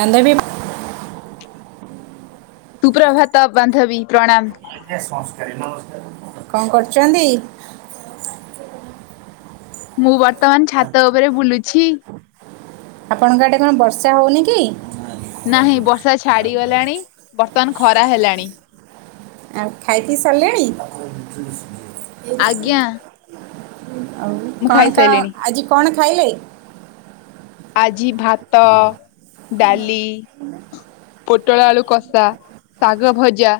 ବାନ୍ଧବୀ ସୁପ୍ରଭାତ ବାନ୍ଧବୀ ପ୍ରଣାମ। କଣ କରୁଚନ୍ତି। ମୁଁ ବର୍ତ୍ତମାନ ଛାତ ଉପରେ ବୁଲୁଛି। ଆପଣଙ୍କ ଆଡେ କଣ ବର୍ଷା ହୋଉନି କି? ନାହିଁ ବର୍ଷା ଛାଡିଗଲାଣି ବର୍ତ୍ତମାନ ଖରା ହେଲାଣି। ଆଉ ଖାଇ ପିଇ ସାରିଲେଣି। ଆଜ୍ଞା। ଆଉ ମୁଁ କଣ କଣ ଖାଇସାରିଲିଣି ଆଜି କଣ ଖାଇଲେ। ଆଜି ଭାତ ଡାଲି ପୋଟଳ ଆଳୁ କଷା ଶାଗ ଭଜା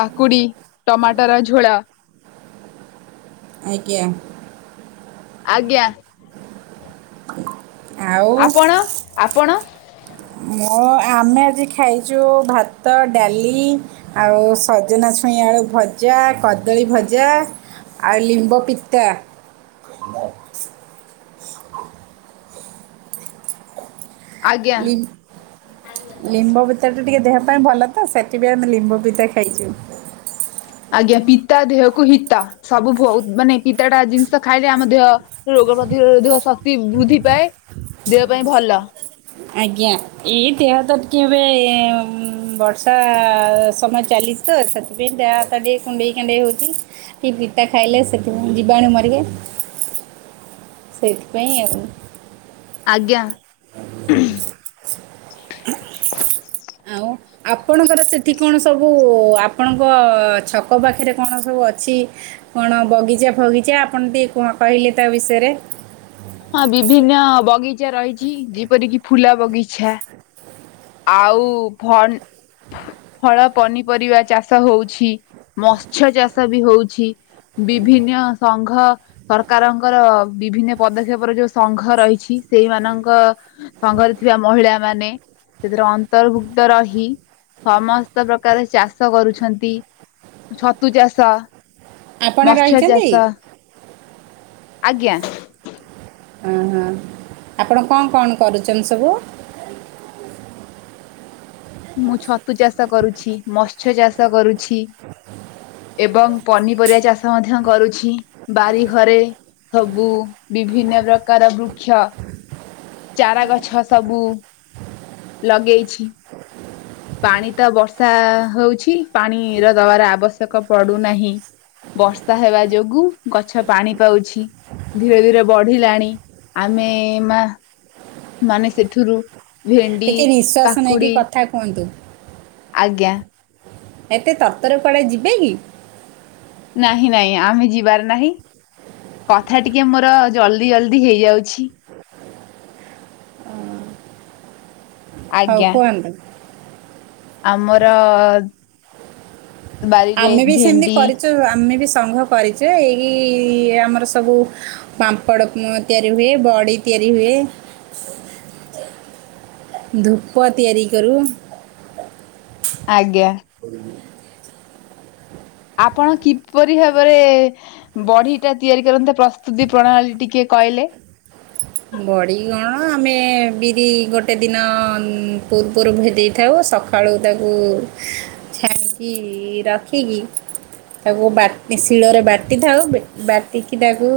କାକୁଡି ଟମାଟର ଝୋଳ। ଆଜ୍ଞା। ଆଜ୍ଞା। ଆଉ ଆପଣ ଆପଣ। ମୁଁ ଆମେ ଆଜି ଖାଇଚୁ ଭାତ ଡାଲି ଆଉ ସଜନା ଛୁଇଁ ଆଳୁ ଭଜା କଦଳୀ ଭଜା ଆଉ ଲିମ୍ବ ପିତା। ହ ଆଜ୍ଞା ଲିମ୍ ଲିମ୍ବ ପିତ ଟା ଟିକେ ଦେହ ପାଇଁ ଭଲ ତ ସେଥି ପାଇଁ ଆମେ ଲିମ୍ବ ପିତା ଖାଇଚୁ। ଆଜ୍ଞା ପିତା ଦେହକୁ ହିତା ସବୁ ବହୁତ ମାନେ ପିତାଟା ଜିନିଷ ଖାଇଲେ ଆମ ଦେହ ରୋଗ ପ୍ରତିରୋଧକ ଶକ୍ତି ବୃଦ୍ଧି ପାଏ ଦେହ ପାଇଁ ଭଲ। ଆଜ୍ଞା ଏଇ ଦେହ ତ ଟିକିଏ ଏବେ ଉଁ ବର୍ଷା ସମୟ ଚାଲି ଚି ତ ସେଥି ପାଇଁ ଦେହ ହାତ ଟିକେ କୁଣ୍ଡେଇ କାଣ୍ଡେଇ ହଉଚି। କି ପିତା ଖାଇଲେ ସେଥିପାଇଁ ଯିବାଣୁ ମରିବେ ସେଥିପାଇଁ ଆଉ। ଆଜ୍ଞା। ଆଉ। ଆପଣଙ୍କର ସେଠି କଣ ସବୁ ଆପଣଙ୍କ ଛକ ପାଖରେ କଣ ସବୁ ଅଛି କଣ ବଗିଚା ଫଗିଚା ଆପଣ ଟିକେ କୁ କହିଲେ ତା ବିଷୟରେ। ହଁ ବିଭିନ୍ନ ବଗିଚା ରହିଛି ଯେପରିକି ଫୁଲା ବଗିଚା ଆଉ ଭନ୍ ଫଳ ପନିପରିବା ଚାଷ ହଉଛି ମତ୍ସ୍ୟ ଚାଷ ବି ହଉଛି। ବିଭିନ୍ନ ସଂଘ ସରକାରଙ୍କର ବିଭିନ୍ନ ପଦକ୍ଷେପର ଯୋଉ ସଂଘ ରହିଛି ସେଇମାନଙ୍କ ସଂଘରେ ଥିବା ମହିଳା ମାନେ ସେଥିରେ ଅନ୍ତର୍ଭୁକ୍ତ ରହି ସମସ୍ତ ପ୍ରକାର ଚାଷ କରୁଛନ୍ତି। ଛତୁ ଚାଷ ଆପଣ ମତ୍ସ୍ୟ ରହିଛନ୍ତି ଚାଷ ଆଜ୍ଞା। ହଁ ହଁ ଆପଣ କଣ କଣ କରୁଚନ୍ତି ସବୁ। ମୁଁ ଛତୁ ଚାଷ କରୁଛି ମତ୍ସ୍ୟ ଚାଷ କରୁଛି ଏବଂ ପନିପରିବା ଚାଷ ମଧ୍ୟ କରୁଛି ବାରି ଘରେ ସବୁ ବିଭିନ୍ନ ପ୍ରକାର ବୃକ୍ଷ ଚାରା ଗଛ ସବୁ ଲଗେଇଛି। ପାଣି ତ ବର୍ଷା ହୋଉଚି ପାଣିର ଦବାର ଆବଶ୍ୟକ ପଡୁନାହିଁ। ବର୍ଷା ହେବା ଯୋଗୁ ଗଛ ପାଣି ପାଉଚି। ଧୀରେ ଧୀରେ ବଢିଲାଣି ଆମେ ମା ମାନେ ସେଥିରୁ ଭେଣ୍ଡି ଟିକେ ନିଶ୍ୱାସ ନେଇକି କାକୁଡି। କଥା କୁହନ୍ତୁ। ଆଜ୍ଞା। ଏତେ ତର ତର କୁଆଡେ ଯିବେ କି? ନାହିଁ ନାଇଁ ଆମେ ଯିବାର ନାହିଁ। କଥା ଟିକେ ମୋର ଜଲ୍ଦି ଜଲଦି ହେଇଯାଉଛି। ହୋଉ ଆଜ୍ଞା କୁହ [unintelligible] ଆମର ବାରିରେ ଆମେ ବି ସେମିତି ଭେଣ୍ଡି କରିଚୁ ଆମେ ବି ସଂଘ କରିଚୁ ଏଇକି ଆମର ସବୁ ପାମ୍ପଡ଼ ତିଆରି ହୁଏ, ବଡି ତିଆରି ହୁଏ। ଧୂପ ତିଆରି କରୁ। ଆଜ୍ଞା। ହ ହ ଆପଣ କିପରି ଭାବରେ ବଢି ଟା ତିଆରି କରନ୍ତେ ପ୍ରସ୍ତୁତି ପ୍ରଣାଳୀ ଟିକେ କହିଲେ? ବଡ଼ିଗଣ ଆମେ ବିରି ଗୋଟେ ଦିନ ପୂର୍ବରୁ ଭେଜାଇଥାଉ ସଖା ସଖାଳୁ ତାକୁ ଛାଣିକି ରଖିକି ତାକୁ ବାଟି ଶିଳରେ ବାଟି ଥାଉ ବାଟିକି ତାକୁ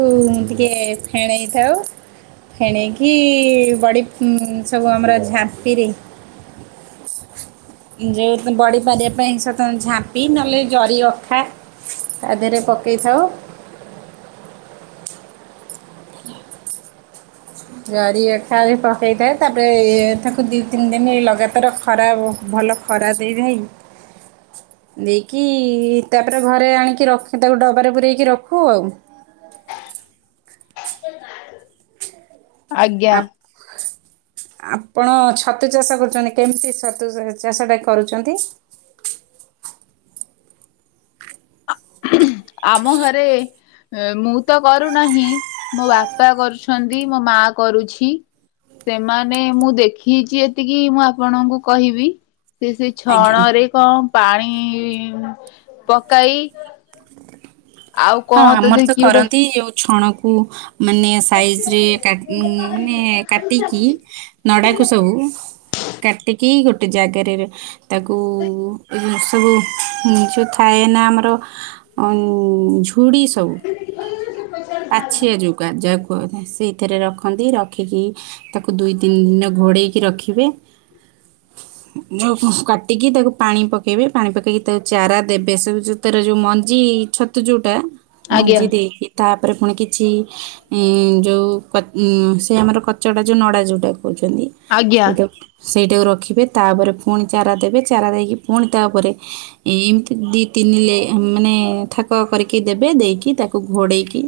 ଟିକେ ଫେଣେଇଥାଉ। ଫେଣକି ବଡ଼ି ସବୁ ଆମର ଝାମ୍ପିରେ ଯେଉଁ ବଡ଼ିପାରିବା ପାଇଁ ସତ ଝାମ୍ପି ନହେଲେ ଜରି ଅଖା। ତା ଦେହରେ ପକେଇଥାଉ। ହ୍ [inaudible] ଜରି ଅଖାରେ ପକାଇଥାଏ ତାପରେ ତାକୁ ଦୁଇ ତିନି ଦିନ ଲଗାତାର ଖରା ଭଲ ଖରାପ ଦେଇଥାଏ [unintelligible] ଦେଇକି ତାପରେ ଘରେ ଆଣିକି ରଖ ତାକୁ ଡବାରେ ପୂରୋଇକି ରଖୁ ଆଉ। ଆଜ୍ଞା। ଆପ- ଆପଣ ଛତୁ ଚାଷ କରୁଛନ୍ତି, କେମିତି ଛତୁ ଚାଷ ଟା କରୁଛନ୍ତି? ଆମ ଘରେ ମୁଁ ତ କରୁନାହିଁ ମୋ ବାପା କରୁଛନ୍ତି ମୋ ମାଆ କରୁଛି। ସେମାନେ ମୁଁ ଦେଖିଚି ଏତିକି ମୁଁ ଆପଣଙ୍କୁ କହିବି ସେ ସେ ଆଜ୍ଞା ଛଣ ରେ କଣ ପାଣି ପକାଇ ଆଉ ହଁ କଣ ଆମର ତ ଦେଖି ଗୋଟେ କରନ୍ତି ଯୋଉ ଛଣକୁ ମାନେ ସାଇଜରେ କା ମାନେ କାଟିକି ନଡାକୁ ସବୁ। କାଟିକି ଗୋଟେ ଜାଗାରେ ତାକୁ ଏ [unintelligible] କାହିଁକି ନା ଆମର ଝୁଡି ସ୍ ସବୁ ପାଛିଆ ଯୋଉ କାଜ କୁ ସେଇଥିରେ ରଖନ୍ତି ରଖିକି। ତାକୁ ଦୁଇ ତିନି ଦିନ ଘୋଡେଇକି ରଖିବେ। ଯୋଉ କାଟିକି ତାକୁ ପାଣି ପକେଇବେ ପାଣି ପକେଇକି ତାକୁ ଚାରା ଦେବେ ସେ ଯୋଉ ତାର ଯୋଉ ମ ମଞ୍ଜି ଛତୁ ଯୋଉଟା ଆଜ୍ଞା ମଞ୍ଜି ଦେଇକି ତାପରେ ପୁଣି କିଛି ଉଁ ଯୋଉ କ ସେ ଆମର କଚାଟା ଯୋଉ ନଡା ଯୋଉଟା କୋହୁଛନ୍ତି। ଆଜ୍ଞା ସେଇଟାକୁ ରଖିବେ, ତାପରେ ପୁଣି ଚାରା ଦେବେ, ଚାରା ଦେଇକି ପୁଣି ତାପରେ ଏମତି ଦିଇ ତିନି ଲେ [unintelligible] ମାନେ ଠାକ କରିକି ଦେବେ, ଦେଇକି ତାକୁ ଘୋଡ଼େଇକି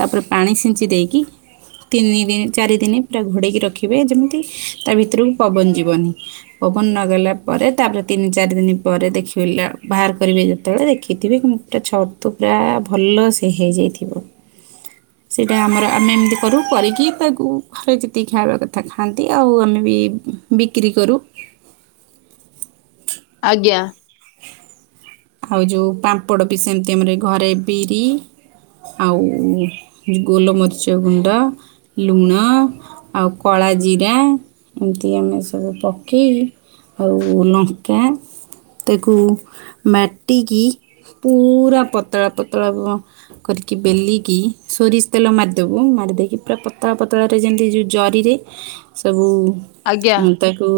ତାପରେ ପାଣି ଛିଞ୍ଚି ଦେଇକି ତିନି ଦିନ ଚାରିଦିନ ପୁରା ଘୋଡ଼େଇକି ରଖିବେ ଯେମିତି ତା ଭିତରୁକୁ ପବନ ଯିବନି। ପବନ ନଗଲା ପରେ ତାପରେ ତିନି ଚାରି ଦିନ ପରେ ଦେଖିବ ବାହାର କରିବେ ଯେତେବେଳେ ଦେଖିବେ। ଥିବେ କି ମୁଟା ଛତୁ ପୁରା ଭଲ ସେ ହେଇଯାଇଥିବ। [unintelligible] ସେଇଟା ଆମର ଆମେ ଏମିତି କରୁ କରିକି ତାକୁ ଘରେ ଯେତିକି ଖାଇବା କଥା ଖାଆନ୍ତି ଆଉ ଆମେ ବି ବିକ୍ରି କରୁ। ଆଜ୍ଞା। ହଏ ଯୋଉ ପାମ୍ପଡ଼ ବି ସେମିତି ଆମର ଘରେ ବିରି ଆଉ ଗୋଲମରିଚ ଗୁଣ୍ଡ ଲୁଣ ଆଉ କଳା ଜିରା ଏମତି ଆମେ ସବୁ ପକେଇ ଆଉ ଲଙ୍କା ତାକୁ ମାଟିକି ପୁରା ପତଳା ପତଳା ହୁଅ କରିକି ବେଲିକି ସୋରିଷ ତେଲ ମାରିଦେବୁ ମାରିଦେଇକି ପୁରା ପତଳା ପତଳାରେ ଯେମିତି ଯୋଉ ଜରିରେ ସବୁ ଆଜ୍ଞା ତାକୁ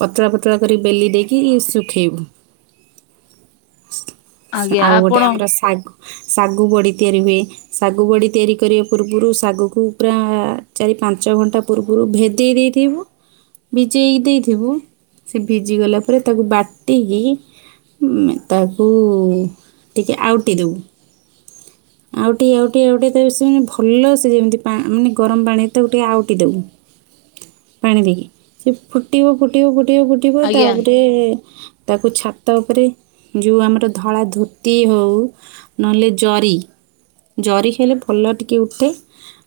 ପତଳା ପତଳା କରି ବେଲି ଦେଇକି ଶୁଖେଇବୁ। ଆଜ୍ଞା ଆଉ ଗୋଟେ ଆପଣ ଆମର ଶାଗ ଶାଗୁ ବଡି ତିଆରି ହୁଏ। ଶାଗୁ ବଡି ତିଆରି କରିବା ପୂର୍ବରୁ ଶାଗକୁ ପୁରା ଚାରି ପାଞ୍ଚ ଘଣ୍ଟା ପୂର୍ବରୁ ଭେଦେଇ ଦେଇଥିବୁ। ଭିଜେଇକି ଦେଇଥିବୁ ସେ ଭିଜିଗଲା ପରେ ତାକୁ ବାଟିକି ଉଁ ତାକୁ ଟିକେ ଆଉଟି ଦବୁ। [unintelligible] ଆଉଟିି ଆଉଟି ଆଉଟି ତ ସେ ମାନେ ଭଲସେ ଯେମିତି ମାନେ ପା ଗରମ ପାଣିରେ ଟିକେ ଆଉଟି ଦେବୁ। ହ ପାଣି ଦେଇକି ସେ ଫୁଟିବ ଫୁଟିବ ଫୁଟିବ ଫୁ ଟିବ ଆଜ୍ଞା ତାପରେ ତାକୁ ଛାଟି ତା ଉପରେ ଯୋଉ ଆମର ଧଳା ଧୋତି ହେଉ ନହେଲେ ଜରି। ଜରି ହେଲେ ଭଲ ଟିକେ ଉଠେ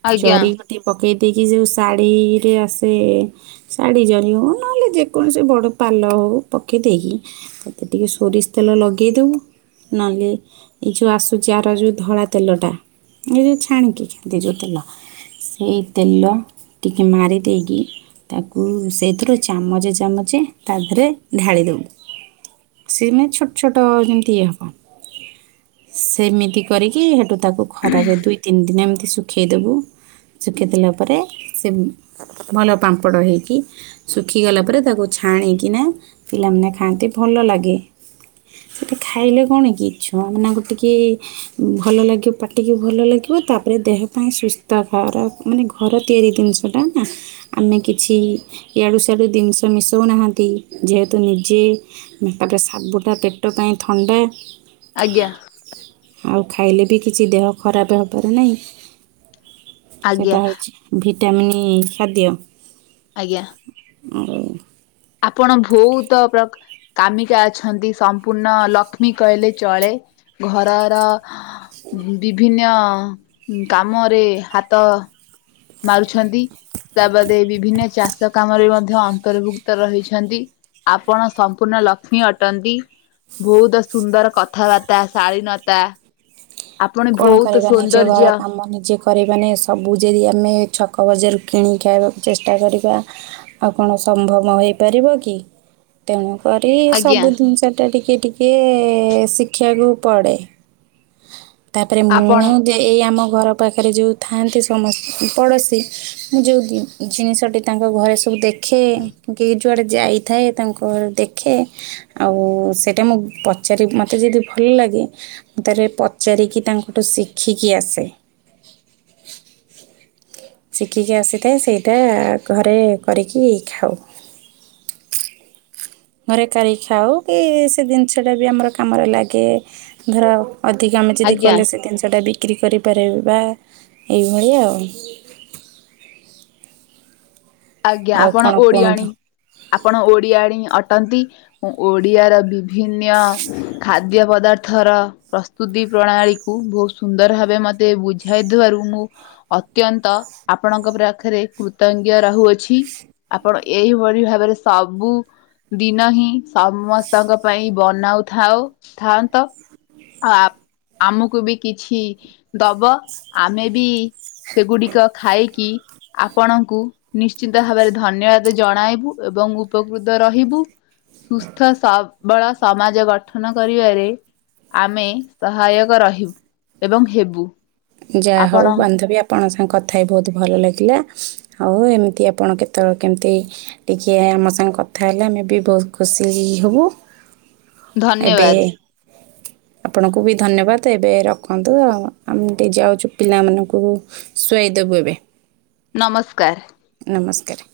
ଆଜ୍ଞା ଜରିମା ଟିକେ ପକେଇ ଦେଇକି ଯୋଉ ଶାଢ଼ୀରେ ଆସେ ଶାଢ଼ୀ ଜରି ହଉ ନହେଲେ ଯେକୌଣସି ବଡ଼ ପାଲ ହେଉ ପକେଇଦେଇକି ଟିକେ ସୋରିଷ ତେଲ ଲଗେଇଦେବୁ। ନହେଲେ ଏ ଯୋଉ ଆସୁଛି ଆର ଯୋଉ ଧଳା ତେଲଟା ଏଇ ଯୋଉ ଛାଣିକି ଖାଆନ୍ତି ଯୋଉ ତେଲ ସେଇ ତେଲ ଟିକେ ମାରି ଦେଇକି ତାକୁ ସେଇଥିରୁ ଚାମଚେ ଚାମଚେ ତା ଦେହରେ ଢାଳି ଦେବୁ। ସେମ ଛୋଟ ଛୋଟ ଯେମିତି ଇଏ ହେବ ସେମିତି କରିକି ସେଠୁ ତାକୁ ଖରାରେ ଦୁଇ ତିନି ଦିନ ଏମିତି ଶୁଖେଇ ଦେବୁ ଶୁଖେଇ ଦେଲା ପରେ ସେ ଭଲ ପାମ୍ପଡ଼ ହେଇକି। ଶୁଖିଗଲା ପରେ ତାକୁ ଛାଣିକିନା ପିଲାମାନେ ଖାଆନ୍ତି ଭଲ ଲାଗେ। ସେଇଟା ଖାଇଲେ କଣ କି ଛୁଆମାନଙ୍କୁ ଟିକେ ଭଲ ଲାଗିବ ପାଟିକି ଭଲ ଲାଗିବ ତାପରେ ଦେହ ପାଇଁ ସୁସ୍ଥ କର ମାନେ ଘର ତିଆରି ଜିନିଷଟା ନା। ଆମେ କିଛି ୟାଡ଼ୁ ସାଡ଼ୁ ଜିନିଷ ମିଶାଉନାହାଁନ୍ତି ଯେହେତୁ ନିଜେ ତାପରେ ସାବୁଟା ପେଟ ପାଇଁ ଥଣ୍ଡା ଆଜ୍ଞା। ଆଉ ଖାଇଲେ ବି କିଛି ଦେହ ଖରାପ ହବାର ନାହିଁ ଆଜ୍ଞା ସେଇଟା ହେଉଛି ଭିଟାମିନ୍ ଖାଦ୍ୟ। ଆଜ୍ଞା। ଆଉ ଆପଣ ବହୁତ ପ୍ର କାମିକା ଅଛନ୍ତି ସମ୍ପୂର୍ଣ୍ଣ ଲକ୍ଷ୍ମୀ କହିଲେ ଚଳେ ଘରର ବିଭିନ୍ନ କାମରେ ହାତ ମାରୁଛନ୍ତି, ତା ବାଦେ ବିଭିନ୍ନ ଚାଷ କାମରେ ମଧ୍ୟ ଅନ୍ତର୍ଭୁକ୍ତ ରହିଛନ୍ତି ଆପଣ ସମ୍ପୂର୍ଣ୍ଣ ଲକ୍ଷ୍ମୀ ଅଟନ୍ତି। ବହୁତ ସୁନ୍ଦର କଥାବାର୍ତ୍ତା ଶାଳୀନତା। ଆପଣ ବହୁତ ସୌନ୍ଦର୍ଯ୍ୟ। ମନେ ଯେକ କରିବାନି ସବୁ ଯଦି ଆମେ ଛକ ବଜାରୁ କିଣିକି ଖାଇବା ଚେଷ୍ଟା କରିବା ଆଉ କଣ ସମ୍ଭବ ହେଇପାରିବ କି? ତେଣୁ କରି ଆଜ୍ଞା ସବୁ ଜିନିଷଟା ଟିକେ ଟିକେ ଶିଖିବାକୁ ପଡ଼େ। ତାପରେ ମୁଁ ଆପଣ ଯେ ଏଇ ଆମ ଘର ପାଖରେ ଯୋଉ ଥାଆନ୍ତି ସମସ ଉଁ, ପଡ଼ୋଶୀ। ମୁଁ ଯେଉଁ ଗୀ ଜିନିଷଟି ତାଙ୍କ ଘରେ ସବୁ ଦେଖେ, କି ଯୁଆଡ଼େ ଯାଇଥାଏ ତାଙ୍କ ଘରେ ଦେଖେ। ଆଉ ସେଟା ମୁଁ ପଚାରି ମୋତେ ଯଦି ଭଲ ଲାଗେ ମୁଁ ତାରେ ପଚାରିକି ତାଙ୍କଠୁ ଶିକ୍ଷିକି ଆସେ। ଶିଖିକି ଆସିଥାଏ ସେଇଟା ଘରେ କରିକି ଖାଉ। ଘରେ କରିକି ଖାଉ କି ସେ ଜିନିଷଟା ବି ଆମର କାମରେ ଲାଗେ ଧର ଅଧିକ ଆମେ ଯଦି ଆଜ୍ଞା କଲେ ସେ ଦିନିଷଟା ବିକ୍ରି କରିପାରେ ବା ଏଇଭଳି ଆଉ। ଆଜ୍ଞା ଆଉ ଆପଣ କଣ ଓଡିଆଣୀ, କୁହନ୍ତୁ ଆପଣ ଓଡିଆଣୀ ଅଟନ୍ତି। ମୁଁ ଓଡ଼ିଆର ବିଭିନ୍ୟ ଖାଦ୍ୟ ପଦାର୍ଥର ପ୍ରସ୍ତୁତି ପ୍ରଣାଳୀ କୁ ବହୁତ ସୁନ୍ଦର ଭାବେ ମୋତେ ବୁଝାଇଥିବାରୁ। ମୁଁ ଅତ୍ୟନ୍ତ ଆପଣଙ୍କ ପାଖରେ କୃତଜ୍ଞ ରହୁଅ ଛି, ଆପଣ ଏଇଭଳି ଭାବରେ ସବୁ ଦିନ ହିଁ ସମସ୍ତଙ୍କ ପାଇଁ ବନାଉଥାଉ ଥାନ୍ତ। ଆଉ ଆ, ଆମକୁ ବି କିଛି ଦବ। ଆମେ ବି ସେଗୁଡ଼ିକ ଖାଇକି ଆପଣଙ୍କୁ ନିଶ୍ଚିିତ ଭାବରେ ଧନ୍ୟବାଦ ଜଣାଇବୁ ଏବଂ ଉପକୃତ ରହିବୁ। ସୁସ୍ଥ ସବଳ ସମାଜ ଗଠନ କରିବାରେ ଆମେ ସହାୟକ ରହିବୁ ଏବଂ ହେବୁ। ଯାହା ହଉ ଆପଣ ବାନ୍ଧବୀ ଆ ଆପଣ ସାଙ୍ଗ କଥା ହେଇ ବହୁତ ଭଲ ଲାଗିଲା। ଆଉ ଏମିତି ଆପଣ କେତେବେଳେ କେମିତି ଟିକେ ଆମ ସାଙ୍ଗେ କଥା ହେଲେ ଆମେ ବି ବହୁତ ଖୁସି ହି- ହି- ହବୁ। ଏବେ ଧନ୍ୟବାଦ ଆପଣଙ୍କୁ ବି ଧନ୍ୟବାଦ ଏବେ ରଖନ୍ତୁ। ଆଉ ଆ ମୁଁ ଟେ ଯାଉଛୁ ପିଲାମାନଙ୍କୁ ଶୁଆଇ ଦବୁ ଏବେ। ନମସ୍କାର। ନମସ୍କାର।